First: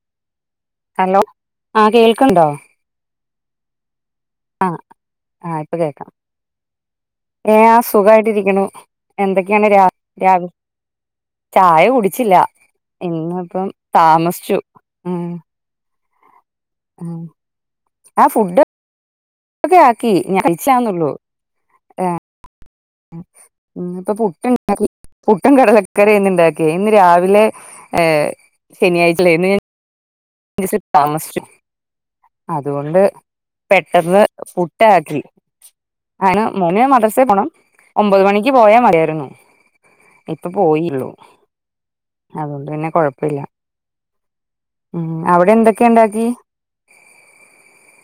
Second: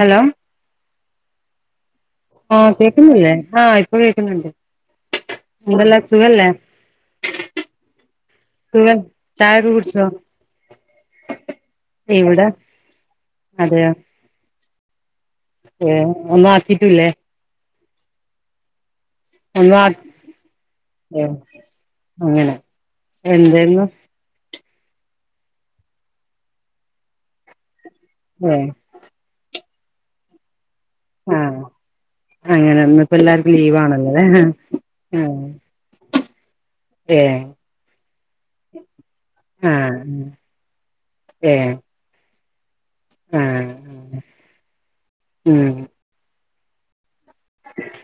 Hello hello ആ കേൾ ആ കേക്കുന്നില്ലേ ആ ആ ആ ഇപ്പൊ കേക്കാം സുഖല്ലേ ഏ സുഖായി ട്ടിരിക്കണൂ. സുഖം എന്തൊക്കെയാണ് ചായൊക്കെ കുടിച്ചോ രാവി ചായ കുടിച്ചില്ല. ഇവിടെ ഇന്ന് ഇപ്പം അതെയോ താമസിച്ചു ഉം ഒന്നും ആക്കീട്ടൂല്ലേ. ഉം ആ ഫുഡ് ഒന്നും ഒക്കെ ആ ആക്കി ഞാൻ കഴിച്ചില്ലാന്നുള്ളു ഏഹ് ഏ അങ്ങനെ എന്തായിരുന്നു ഉം ഇപ്പൊ പുട്ട് പുട്ടും കടലക്കറിയാ. ഇന്ന് ഇണ്ടാക്കിയെ. ഇന്ന് രാവിലെ ഏ ഏഹ് ശനിയാഴ്ച അല്ലേ. ഇന്ന് [unintelligible] ട്ടാ. താമസിച്ചു ആഹ് അങ്ങനെ അതുകൊണ്ട് ഇന്നിപ്പോ എല്ലാർക്കും ലീവ് ആണല്ലോല്ലേ പെട്ടന്ന് പുട്ടാക്കി. ആഹ് അങ്ങനെ മോന് മദ്രസെ ഏഹ് പോണം ഒമ്പത് മണിക്ക് പോയാ മതിയായിരുന്നു. ആഹ് ഇപ്പ പോയി ഉള്ളു. ഏഹ് അതുകൊണ്ട് തന്നെ കൊഴപ്പില്ല. ആഹ് ഉം അവിടെ എന്തൊക്കെ ഉണ്ടാക്കി?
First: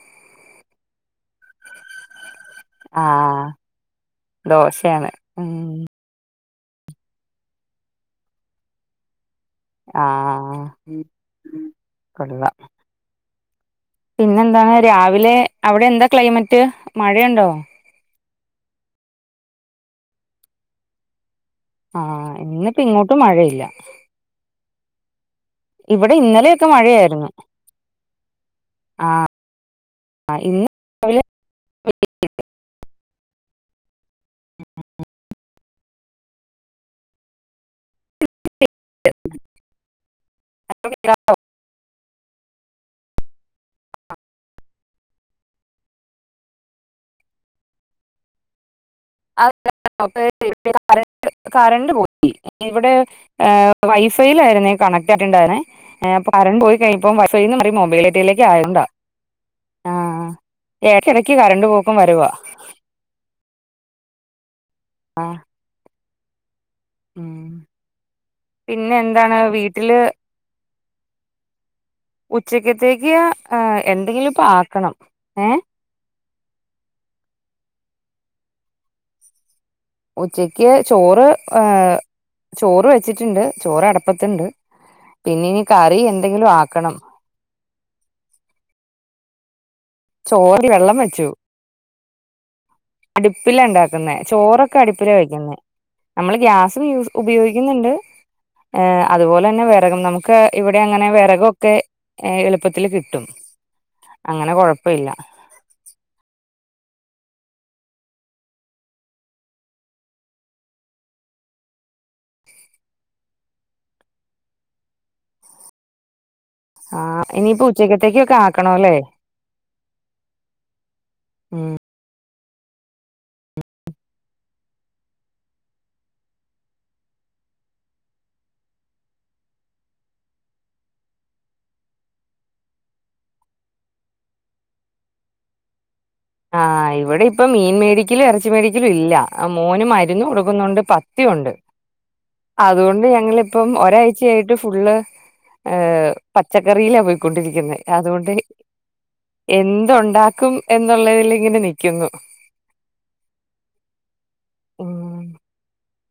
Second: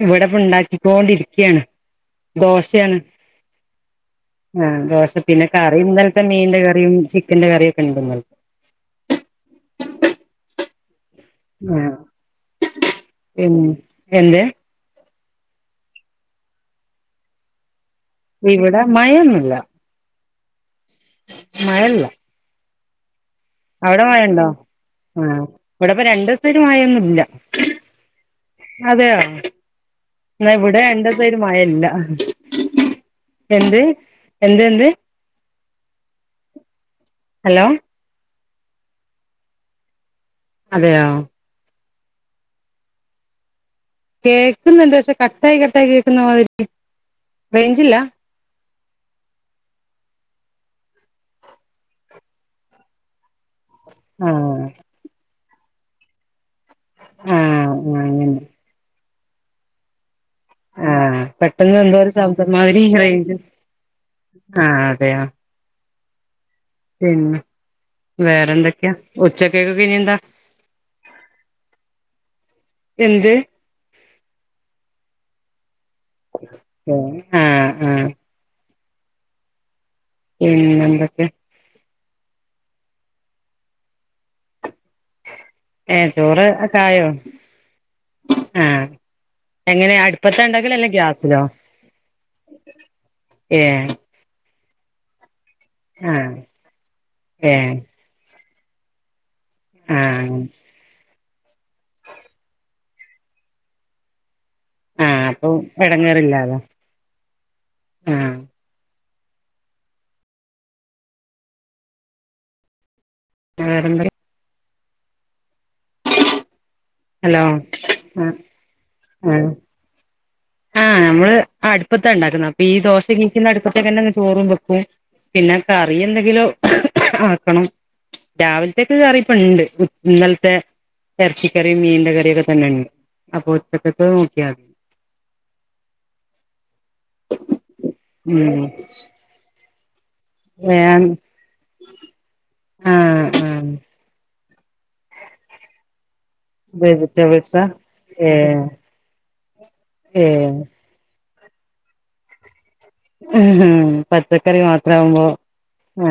ഇവിടെ ഇപ്പ ഉണ്ടാക്കിക്കൊണ്ടിരിക്കയാണ്. ദോശയാണ്. ആഹ് ആ ദോശയാണ് ദോശ പിന്നെ കറി ഉം ഇന്നലത്തെ മീന്റെ കറിയും, ചിക്കന്റെ കറിയും, ഒക്കെ ഉണ്ട് ഇന്നൽ ആ കൊള്ളാം. ഉം പിന്നെന്താ രാവിലെ അവിടെ എന്താ ക്ലൈമറ്റ്. മഴയുണ്ടോ? ഇവിടെ മഴയൊന്നൂല്ല. ആ ഇന്ന് ഇപ്പെ ഇങ്ങോട്ട് അവിടെ മഴയുണ്ടോ? ആ ഇവിടെപ്പ ഇവിടെ രണ്ടു ദിവസത്തേക്ക് ഇന്നലെയൊക്കെ മഴയൊന്നും ഇല്ല. മഴയായിരുന്നു അതെയോ. ആഹ് എന്ന ഇന്ന് ഇവിടെ രാവിലെ രണ്ടൂസായിട്ട് മഴ ഇല്ല. എന്ത് എന്ത് എന്ത് ഹലോ. [inaudible] അതെയോ. കേക്കുന്നുണ്ട് പക്ഷെ കട്ടായി, കട്ടായി കേക്കുന്ന മാതിരി. റേഞ്ചില്ല. അ [inaudible] കറണ്ട് കറണ്ട് പോയി ഇവിടെ ഏ ആഹ് വൈഫൈയിലായിരുന്നെ കണക്ട് ആയിട്ടുണ്ടായിരുന്നേ ഏ കറൻ്റ് പോയി. കഴിഞ്ഞപ്പം വൈഫൈന്ന് മാറി ആഹ് മൊബൈൽ അങ്ങനെ നെറ്റിലേക്ക് ആയതോണ്ടാ. ആഹ് കറണ്ട് പെട്ടെന്ന് പോക്കും എന്തോ ഒരു വരവാ സബ്ദം മാതിരി റേഞ്ച് ആഹ അതെയോ ആഹ് പിന്നെ ഉം വേറെ എന്തൊക്കെയാ പിന്നെ എന്താണ് ഉച്ചക്കക്കൊക്കെ ഇനി വീട്ടില് എന്താ? ഉച്ചക്കത്തേക്ക് എന്ത് ആഹ എന്തെങ്കിലും ഇപ്പൊ ആക്കണം. ഏ ഉം ആഹ ആ ഉച്ചയ്ക്ക് ചോറ്, പിന്നെന്തൊക്കെ ഏ ചോറ് വെച്ചിട്ടുണ്ട്, ചോറ്ട്പ്പത്തിണ്ട്. പിന്നെ ഇനി കറി എന്തെങ്കിലും ആക്കണം. ആഹ എങ്ങനെ അടുപ്പത്ത ചോറ് ഉണ്ടാക്കല്, അല്ല വെള്ളം വെച്ചു ഗ്യാസിലോ? അടുപ്പില ഏ ഉണ്ടാക്കുന്ന. ചോറൊക്കെ ക്കെ അടുപ്പില വെക്കുന്നെ. ആ നമ്മൾ ഗ്യാസും ഏ ഉപയോഗിക്കുന്നുണ്ട്. ഏ അത് പോലെ ന്നെ ആ വിറകം നമുക്ക് ഇവിടെ അങ്ങനെ വിറകൊക്കെ, എളുപ്പത്തിൽ കിട്ടും. ടും അങ്ങനെ കൊഴപ്പമില്ല ആഹ് അപ്പൊ എടങ്ങേറില്ലലോ, ആഹ. [unintelligible] ആഹ, ഹലോ ഇനിയിപ്പോ ആ ഉച്ചക്കത്തേക്കൊക്കെ ആക്കണല്ലേ? ആഹ്, നമ്മള് അടുപ്പത്തെ ഉണ്ടാക്കുന്ന. അപ്പൊ ഈ ദോശ കീക്കുന്ന അടുപ്പത്തെക്കന്നെ ചോറും വെക്കും. പിന്നെ കറി എന്തെങ്കിലോ ആക്കണം. രാവിൽത്തേക് കറിയിപ്പോ ഇണ്ട്. ഇന്നലത്തെ ഇറച്ചിക്കറി, മീന്റെ കറിയഒക്കെ തന്നെ ഉണ്ട്. അപ്പൊ ഉച്ചക്കത്തെ [unintelligible] ആഹ്, ഇവിടെ ഇപ്പ മീൻ മേടിക്കലും, ഇറച്ചി ഉം മേടിക്കലും ഇല്ല. മോനു [unintelligible] [unintelligible] ഏ കൊടുക്കുന്നുണ്ട് പത്തിഉണ്ട്. ആ അതുകൊണ്ട് ആ ഞങ്ങളിപ്പം ഒരാഴ്ചയായി [unintelligible] ഫുള്ള് ഹ് പച്ചക്കറിയിലാ വെജിറ്റബിൾസാ പോയിക്കൊണ്ടിരിക്കുന്നത്. അതുകൊണ്ട് ഏഹ് എന്ത് ഏഹ് ഉണ്ടാക്കും? എന്ന് [unintelligible] ഇങ്ങനെ നിക്കുന്നു. ഇഹ്. പച്ചക്കറി മാത്ര ഉം ആവുമ്പോ. ഹ്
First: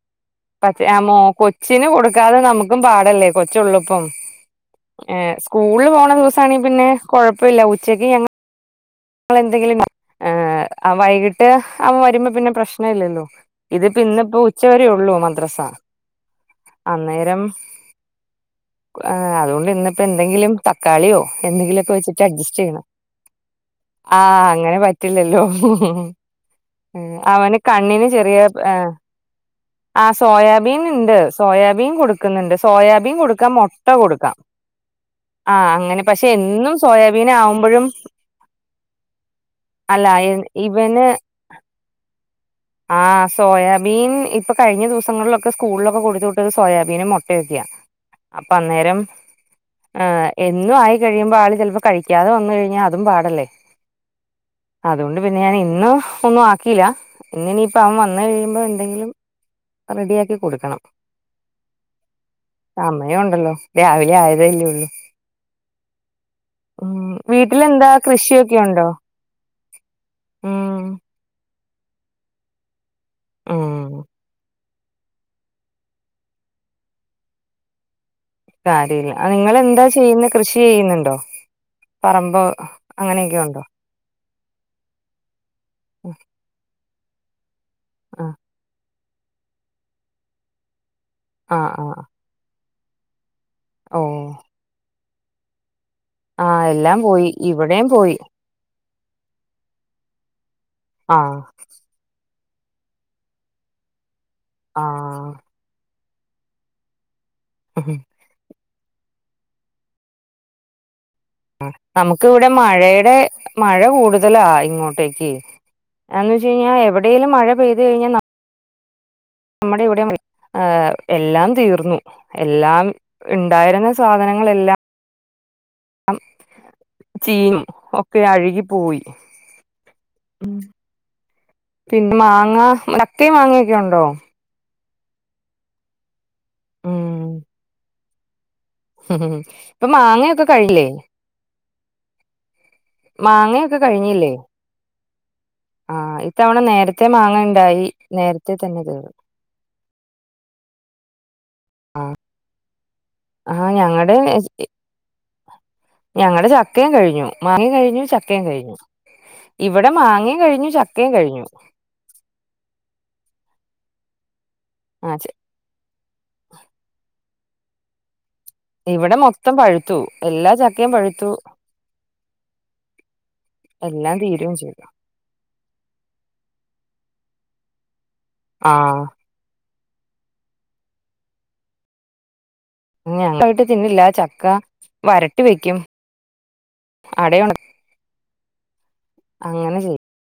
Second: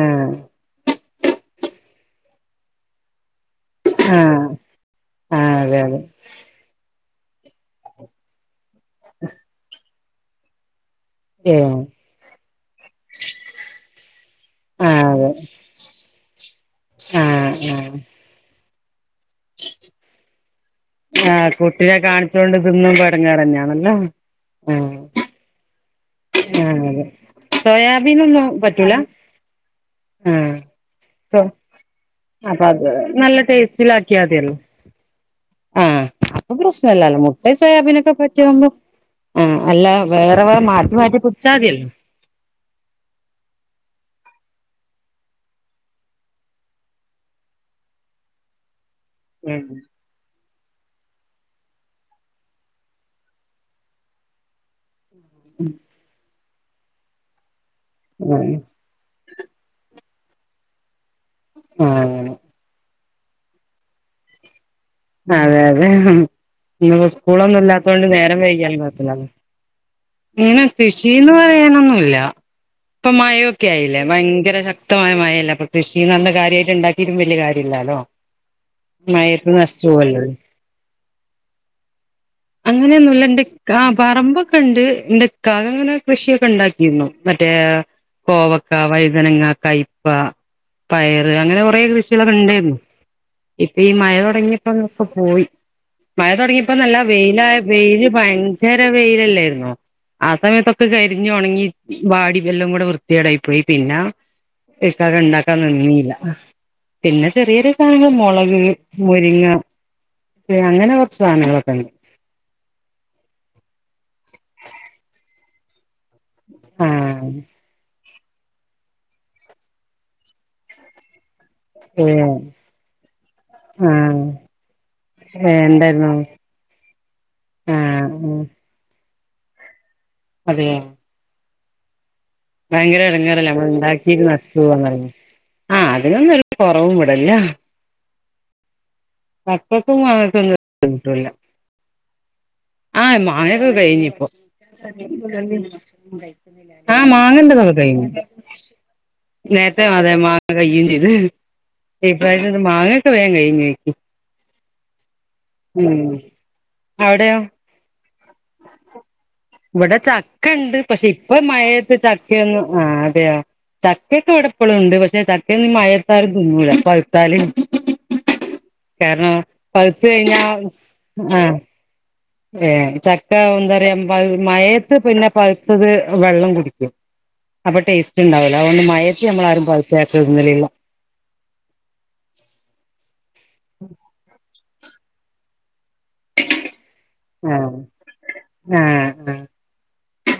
[unintelligible] കൊച്ചിന് കൊടുക്കാതെ നമുക്കും പാടല്ലേ കൊച്ച ഉള്ളൂ ഇപ്പം ആഹ് ഏ ആഹ് അതെ സ്കൂളിൽ അതെ പോണ ദിവസ ആണ പിന്നെ കുഴപ്പമില്ല ഉച്ചയ്ക്ക് ഞങ്ങ നമ്മൾ എന്തെങ്കിലും ആ ആ വൈകിട്ട് ഏഹ് അവൻ വരുമ്പോ പിന്നെ പ്രശ്ന ഇല്ലല്ലോ ഇതിപ്പ ഇന്ന ഇപ്പോ ഉച്ചവരേ ആഹ് ഉള്ളൂ അതെ മദ്രസ അന്നേരം ആഹ് ആഹ് അതുകൊണ്ട് ഇന്നത്തെ എന്തെിലും തക്കാളിയോ ആഹ് എന്തെിലക്കെ കുട്ടിനെ വെച്ചിട്ട് കാണിച്ചോണ്ട് അഡ്ജസ്റ്റ് ചെയ്യണം തിന്നുമ്പോ എടങ്ങേറന്നെയാണല്ലോ ആഹ് അങ്ങനെ ആഹ് പറ്റില്ലല്ലോ ആഹ് അതെ അവന് കണ്ണിന് ചെറിയ സോയാബീനൊന്നും ആഹ പറ്റൂല ആ ആഹ് സോയാബീൻ ഉണ്ട് സോ സോയാബീൻ കൊടുക്കുന്നുണ്ട് അപ്പൊ അത് സോയാബീൻ നല്ല കൊടുക്കാം മുട്ട ടേസ്റ്റിലാക്കിയാ കൊടുക്കാം [inaudible] അങ്ങനെ ആഹ് പക്ഷെ അപ്പൊ എന്നും പ്രശ്നല്ലല്ലോ സോയാബീൻ മുട്ട ആവുമ്പോഴും സയാബിനൊക്കെ പറ്റിയവുമ്പോ ആ അല്ല വേറെ എ- വേ മാറ്റി ഇവന് മാറ്റി പിടിച്ചാൽതില്ലോ ബീൻ ഇപ്പൊ കഴിഞ്ഞ ദിവസങ്ങളിലൊക്കെ സ്കൂളിലൊക്കെ കൊടുത്തോട്ടത് സോയാബീനും മുട്ടൊക്കെയാണ് അപ്പൊ അന്നേരം ഉം ഏഹ്, എന്നും ആയി കഴിയുമ്പോ ആള് ചിലപ്പോൾ കഴിക്കാതെ വന്നു കഴിഞാ അതും പാടല്ലേ അതുകൊണ്ട് പിന്നെ ഞാൻ ഇന്ന ഒന്നും ആക്കിയില്ല ഇന്ന ഇിനയിപ്പ അവൻ വന്ന ആഹ് കഴിയുമ്പോ എന്തെങ്കിലും റെഡിയാക്കി കൊടുക്കണം ആഹ അങ്ങനെ അമ്മയ ഉണ്ടല്ലോ രാവിലെ ആയതല്ലേ ഉള്ളൂ അതെ അതെ ഇപ്പോ ഉം സ്കൂളൊന്നും വീട്ടിലെന്താ ഇല്ലാത്തൊണ്ട് നേരം കൃഷിയൊക്കെ വേകിയാലും ഉണ്ടോ കോയിപ്പോല്ലല്ലോ ഇനെ ഉം കൃഷിന്ന് പറയാനൊന്നുമല്ല ഇപ്പൊ മഴൊക്കെ ഉം ആയില്ലേ ഭയങ്കര ശക്തി ക്തമായ മയല്ല അപ്പൊ കൃഷി നല്ല കാര്യമായിട്ട് ഉണ്ടാക്കിട്ടും വലിയ കാര്യമില്ലാലോ കാര്യമില്ല മഴയത്ത് നിങ്ങെളന്താ ചെയ്യുന്നത് കൃഷി ചെയ്യുന്നുണ്ടോ പറമ്പോ അങ്ങനെയൊന്നുമല്ല അങ്ങനെയൊക്കെ എൻറെ ഉണ്ടോ ആ് പറമ്പ് കണ്ട്ക്കാവ അങ്ങനെ ഉം, കൃഷിയൊക്കെ ഉണ്ടാക്കിരുന്നു മറ്റേ കോവക്കാവ വനങ്ങ കയപ്പ പയറ് ആ ആ അങ്ങനെ കുറെേ ആ കൃഷികളൊണ്ടെരുന്നു ഇപ്പൊ ഈ ഓ മഴ തുൊടങ്ങിയപ്പോ നൊക്കെ പോയി മഴ ആ തുടങ്ങിയപ്പോ നല്ല എല്ലാം പോയി വെയില ഇവിടെയും വെയിയില് പോയി ഭയങ്കര വെയിലല്ലായിുന്നോ ആ സമയത്തൊക്കെ ആ കരിഞ്ഞു ഉണങ്ങി വാടി വല്ലാം കൂടെ വൃത്തിയടായി പോയി പിന്നെ ആ ഇക്കകെ ഉണ്ടാക്കാൻ നന്നിയില്ല പിന്നെ ചെറിയ ചെറിയ സാധങ്ങൾ മുളക് മുരിങ്ങെ അങ്ങനെ സാധനങ്ങളൊക്കെ ഉണ്ട് നമുക്ക് ഇവിടെ മഴയുടെ മഴ കൂടുതലാ ഇങ്ങോട്ടേക്ക് എന്ന് വെ കഴിഞ്ഞാ ആഹ് എവിടേലും മഴ പെയ്ത് കഴഞ്ഞാ നമ്മുടെ ഇവിടെ എല്ലാം തീർന്നു ഏഹ് എല്ലാം ഉണ്ടായിരുന്ന ആഹ് സാധനങ്ങളെല്ലാം ഏഹ് എന്തായിരുന്നു ചീം ഒക്കെ ആഹ് അഴുകി പോയി ഉം അതെ പിന്നെ മാങ്ങ ഭയങ്കര ചക്കയും ഇടങ്ങാറില്ലേ നമ്മൾ മാങ്ങയൊക്കെ ഉണ്ടോ ഉണ്ടാക്കിട്ട് നഷുച്‌പോന്നേത് ആഹ അതിനൊന്നുംരു കൊറവും ഉം വിടല്ല ഇപ്പൊ പപ്പക്കും മാങ്ങയൊക്കെ കഴിഞ്ഞില്ലേ അങ്ങക്കൊന്നുംട്ട ആഹ് മാങ്ങൊക്കെ മാങ്ങയൊക്കെ കഴിഞ്ഞ ഇപ്പോൊ കഴിഞ്ഞില്ലേ ആഹ് ഇത്തവണ ആഹ നേരത്തെ മാങ്ങ മാങ്ങണ്ട നക്കെ ഉണ്ടായി കഴിഞ്ഞ നേരത്തെ തന്നെ തീർന്നു നേരത്തെ അതെ മാങ്ങ കയയും ചെയ്ത് ആഹ് ഇപ്പായിട്ട മാങ്ങൊക്കെ വേൻ കഴിഞ്ഞഞ്ോക്കി ഞങ്ങളടെ ചക്കയും കഴിഞ്ഞു അവിടെയോ മാങ്ങയും കഴിഞ്ഞു ചക്കയും കഴിഞ്ഞു ഇവിടെ മാങ്ങയും ചക്ക കഴിഞ്ഞു ഉണ്ട് പക്ഷെ ചക്കയും ഇപ്പ കഴിഞ്ഞു മഴയത്ത് ചക്കയൊന്നന്ന് ആ അതെയോ ചക്കയക്കെ അവിടെ എപ്പഴും ഉണ്ട് പക്ഷെ ആഹ് ചക്കൊ മയത്താലും ന്നല പഴത്താലും ഇവിടെ കാരണം മൊത്തം പഴുത്തു പഴത്ത് കഴിഞ്ഞാ എല്ലാ ചക്കയും പഴുത്തു ആഹ ഏ ചക്ക എന്താ പറയാ എല്ലാം തീരുകയും ചെയ്തു മയത്ത് പിന്നെ പഴുത്തത് വെള്ളം കുടിക്കും അപ്പൊ ടേസ്റ്റ് ഉണ്ടാവല്ലോ അതുകൊണ്ട് ആഹ് മയത്തിൽ നമ്മളാരും പ ചേക്കന്നിലല്ല ഞ [inaudible] തിന്നില്ല ചക്ക വരട്ടി വെക്കും അടയോണ ആ ആ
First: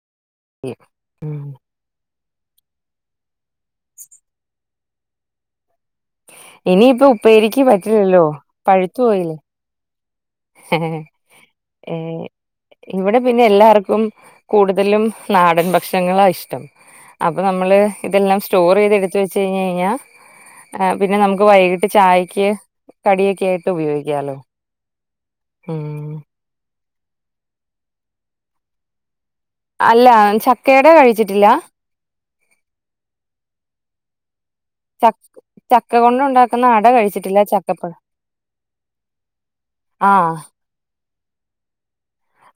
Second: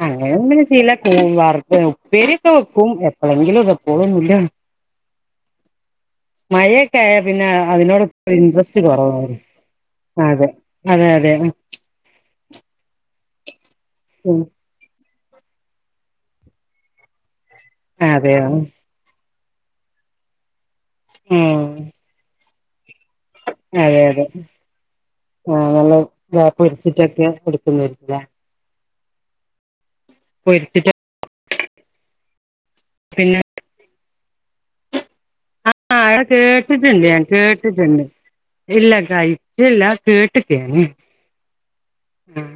അങ്ങനൊന്ന് ചില ഉം വാർത്ത പരിതവക്കും എപ്പോഴെങ്കിലും ഇതെപ്പോലും ഇല്ല മഴൊക്കെ ഇനിയിപ്പ ആ പിന്നെ ഉപ്പേരിക്ക് അതിനോട് പറ്റില്ലല്ലോ ഇൻട്രസ്റ്റ് പഴുത്തു കുറവ പോയില്ലേ അതെ അതെ അതെ ഏ ഇവിടെ പിന്നെ എല്ലാവർക്കും ഉം കൂടുതലും നാടൻ ഭക്ഷങ്ങളാ ഇഷ്ടം അപ്പോം നമ്മൾ ഇതെല്ലാം അതെയോ സ്റ്റോർ ചെയ്ത എടുത്ത് വെച്ച് ച്ചുഴിഞ്ഞ് കഴിഞ്ഞാൽ പിന്ന നമുക്ക് ഉം വൈകിട്ട് ചായക്ക് കടിയൊക്കെ ആയിട്ട് ഉപയോഗിക്കാലോ ആ നല്ല ഉം വ പൊരിച്ചിട്ടൊക്കെ കൊടുക്കുന്നില്ല അല്ല പൊരിച്ചിട്ട് ചക്കയുടെ കഴിച്ചിട്ടില്ല പിന്നെ ച ചക്ക ആ കൊണ്ട് അടെ ഉണ്ടാക്കുന്ന അട കേട്ടിട്ടുണ്ട് ഞാൻ കഴിച്ചിട്ടില്ല ചക്കപ്പഴം കേട്ടിട്ടുണ്ട് ഇല്ല കഴിച്ചില്ല ആ കേട്ടക്ക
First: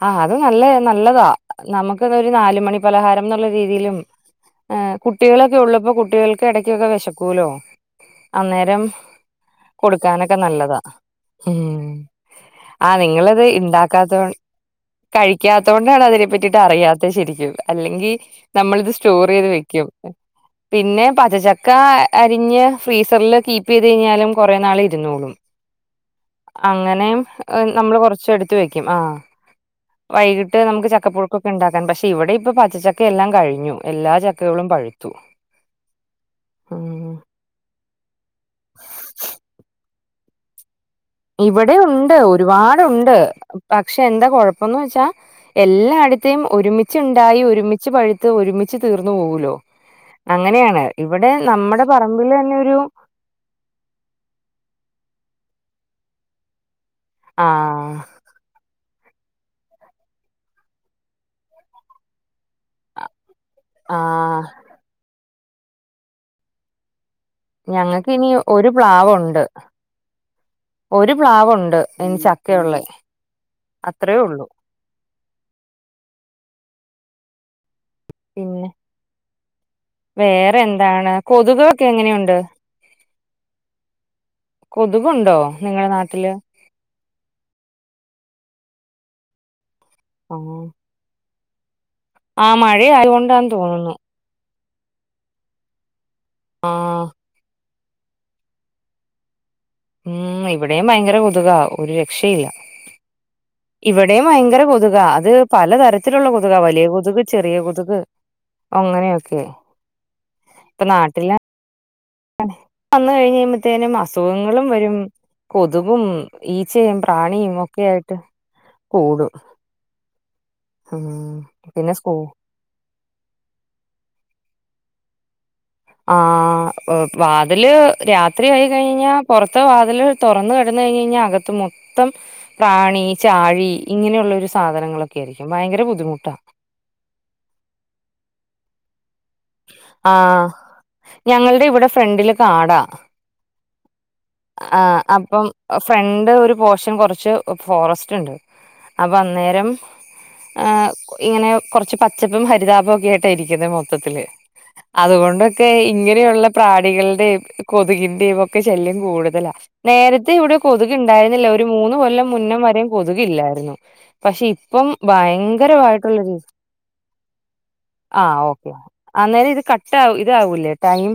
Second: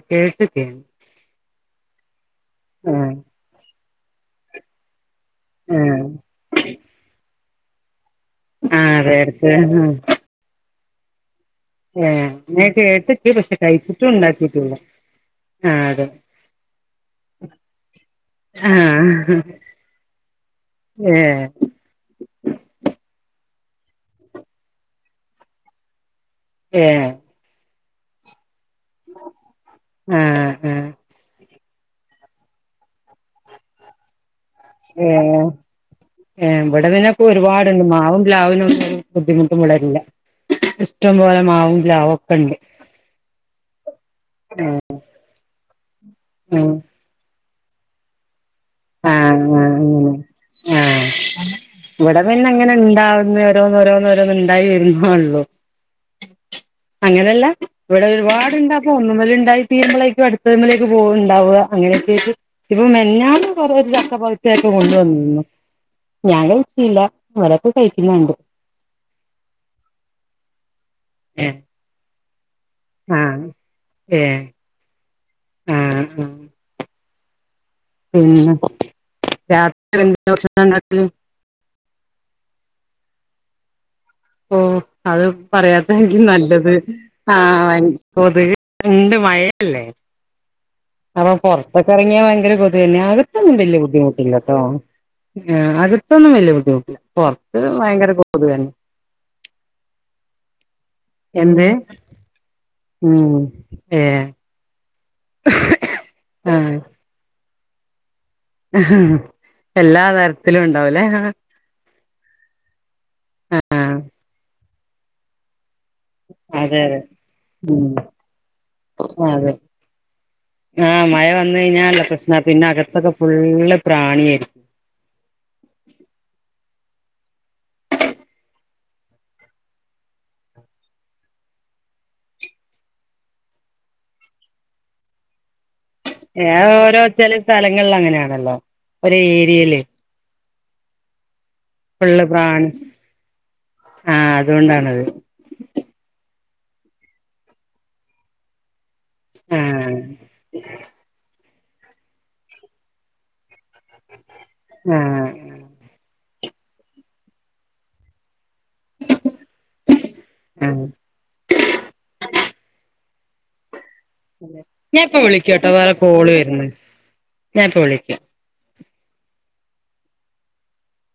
ആഹ അത് നല്ല നല്ലതാ നമുക്ക ഒരു നാല്മണി ആഹ് പലഹാര ന്നൊള്ള രീതിയിലും ഏഹ കുട്ടികളൊക്കെ ഉള്ളപ്പോൾ ആഹ് കുട്ടികൾക്ക് ഇടയ്ക്കൊക്കെ വിശക്കൂല്ലോ അന്നേരം ആഹ് അതെ അടുത്ത് ആഹ് കൊടുക്കാനൊക്കെ നല്ലതാ ഉ ഏഹ് ഞാൻ ആ കേട്ട്ക്ക് നിങ്ങളത് പക്ഷെ കഴിച്ചിട്ടും ഇണ്ടാക്കാത്തോ ഉണ്ടാക്കിട്ടില്ല ആഹ് കഴിക്കാത്തോണ്ടാണ് അതെ അതിനെ പറ്റിട്ട് അറിയാത്ത ശരിക്കും അല്ലെങ്കിൽ നമ്മളിത് സ്റ്റോർ ആഹ് ചെയ്ത് വെ ക്കും പിന്നെ ഏഹ് പചാച്ചക്ക അറിഞ്ഞു [unintelligible] കഴഞ്ഞാലും കുറേ നാൾ ഇരുന്നളും അങ്ങനെ ഏഹ് നമ്മൾ കൊറചെട് വയ്ക്കും ആ..... ആഹ് വൈകിട്ട് നമുക്ക് ആഹ് ചക്കപ്പുഴുക്കൊക്കെ ഉണ്ടാക്കാൻ പക്ഷെ ഇവിടെ ഇപ്പൊ പച്ചക്ക എല്ലാം കഴിഞ്ഞു എല്ലാ...... ചക്കകളും ഏ പഴുത്തു ഏ ഉം ഇവിടെപിന്നെ ഒരുപാടുണ്ട്..... അതിനൊന്നും ബുദ്ധിമുട്ടും വളരില്ല..... ഇവിടെ ഉണ്ട് ഒരുപാടുണ്ട് പക്ഷെ എന്താ കൊഴപ്പന്ന് വെച്ചാ....... എല്ലായിടത്തേും ഉം ഒരുമിച്ചുണ്ടായി ഒരുമിച്ച് പഴുത്ത് ഒരുമിച്ച് തീർന്നു പോവൂലോ.... ആ ഇവിടെ പറമ്പില് പിന്നെ തന്നെ അങ്ങനെ ഒരു ഉണ്ടാവുന്ന ഓരോന്നൊരോന്നൊരോന്ന് ണ്ടായി വരുന്നു..... ഒള്ളു അങ്ങനല്ല ആഹ് ഇവിടെ ഒരുപാടുണ്ട..... ഇ ഒന്നുമല ഇണ്ടായി തീമ്പോളായ്രിക്കും അടുത്ത തമ്മലേക്ക് പോണ്ടാവുക അങ്ങനെയൊക്കെയിട്ട് ഇപ്പൊ മെഞാന്.... ചക്ക ആഹ് പഴുതത്തോക്കെ കൊണ്ടുവന്നിന്നു ഞാൻ വിച്ചില്ല ഞങ്ങൾക്കിനി ഒരു പ്ലാവ്വോ ണ്ട്...... ഒരു പ്ലാവ്ണ്ട് ഇനി ചക്കയൊള്ളേ ആഹ് അത്രയേ ഉള്ളൂ.... ആഹ ആ ഉം..... പിന്നെ രാത്രി എന്ത് വേറെ ദോഷണ്ടാക്ക..... എന്താണ് കൊതുകൊക്കെ എങ്ങനെയുണ്ട്? ഓ അത് കൊതുകുണ്ടോ നിങ്ങളെ പറയാത്ത എനിക്ക് നാട്ടില്? നല്ലത് ആ എനിത്..... ഉണ്ട് മഴയല്ലെ ആഹ് അപ്പൊ പുറത്തൊക്കെ ഇറങ്ങിയാ ഭയങ്കര ആഹ് മഴ കൊതന്നെ ആയോണ്ടാന്ന് അകത്തൊന്നുംവല്യ തോന്നുന്നു. ബുദ്ധിമുട്ടില്ലട്ടോ.... ഇതൊന്നും വലിയ ബുദ്ധിമുട്ടില്ല ആഹ് പുറത്ത് ഭയങ്കര കോ അന്ന... ഉം ഇവിടെയും ഭയങ്കര കൊതുകാ എന്ത് ഒരു രക്ഷയില്ല...... ഉം ഏ ഇവിടെയും ഭയങ്കര കൊതുകാ അത് പലതരത്തിലുള്ള ആ കൊതുകാ വലിയ കൊതുക് ചെറിയ കൊതുക്.... അങ്ങനെയൊക്കെ എല്ലാ തരത്തിലും ഇപ്പൊ ഉണ്ടാവൂലേ ആ നാട്ടില്.... വന്ന കഴിഞ്ഞ്പോത്തേനും അസുഖങ്ങളും വരും..... തവും അതെ ഈച്ചയും അതെ പ്രാണിയും ഒക്കെ ഉം ആയിട്ട് കൂട...... ആഹ മഴ വന്ന കഴിഞ്ഞാല്ല പ്രശ്ന പിന്നെ അകത്തൊക്കെ ഫുള് പ്രാണിയായിരിക്കും... ആഹ് വാതില് രാത്രി ആയി കഴിഞ്ഞാ പുറത്ത വാതില് തുറന്ന ക ഴിഞ്ഞാൽ അകത്ത് മൊത്തം പ്രാണി ചാഴി ഇങ്ങനെയുള്ള ഒരു സാധനങ്ങളൊക്കെ ആയിരിക്കും ഭയങ്കര ബു ഏഹ് ഓരോ ചെല സ്ഥലങ്ങളിൽ അങ്ങനെയാണല്ലോ ഒരോ ഏരിയയില് ആഹ് ഞങ്ങളുടെ ഇവിടെ ഫുള്ള് ഫ്രണ്ടില് പ്രാണി കാടാ. ആഹ് അതുകൊണ്ടാണത് ആഹ് അപ്പം ഫ്രണ്ട്..... പോഷൻ കുറച്ച് ഫോറസ്റ്റ് ഉണ്ട്. അപ്പം അന്നേരം ആഹ് ഇങ്ങനെ. കുറച്ച് പച്ചപ്പും ഹരിതാപും ഒക്കെ ആട്ടായിരിക്കുന്നത് മൊത്തത്തി. ആഹ് അതുകൊണ്ടൊക്കെ ഇങ്ങനെയുള്ള പ്രാണികളുടെയും കൊതുകിന്റെയും ഒക്കെ ശല്യം കൂടുതലാ നേരത്തെ ഇവിടെ ആഹ് കൊതുക് ഉണ്ടായിരുന്നില്ല ഒരു മൂന്ന് കൊല്ലം മുന്നവരെ കൊതുക്കില്ലായിരുന്നു പക്ഷെ ഇപ്പം ഞാൻ ഇപ്പ വിളിക്കട്ടോ വേറെ കോള് ഭയങ്കരമായിട്ടുള്ളതി വരുന്ന് ഞാൻ ഇപ്പ വിളിക്ക ആഹ് ഓക്കെ അന്നേരം ഇത് കട്ട ആഹ് ഇതാവൂലേ ടൈം.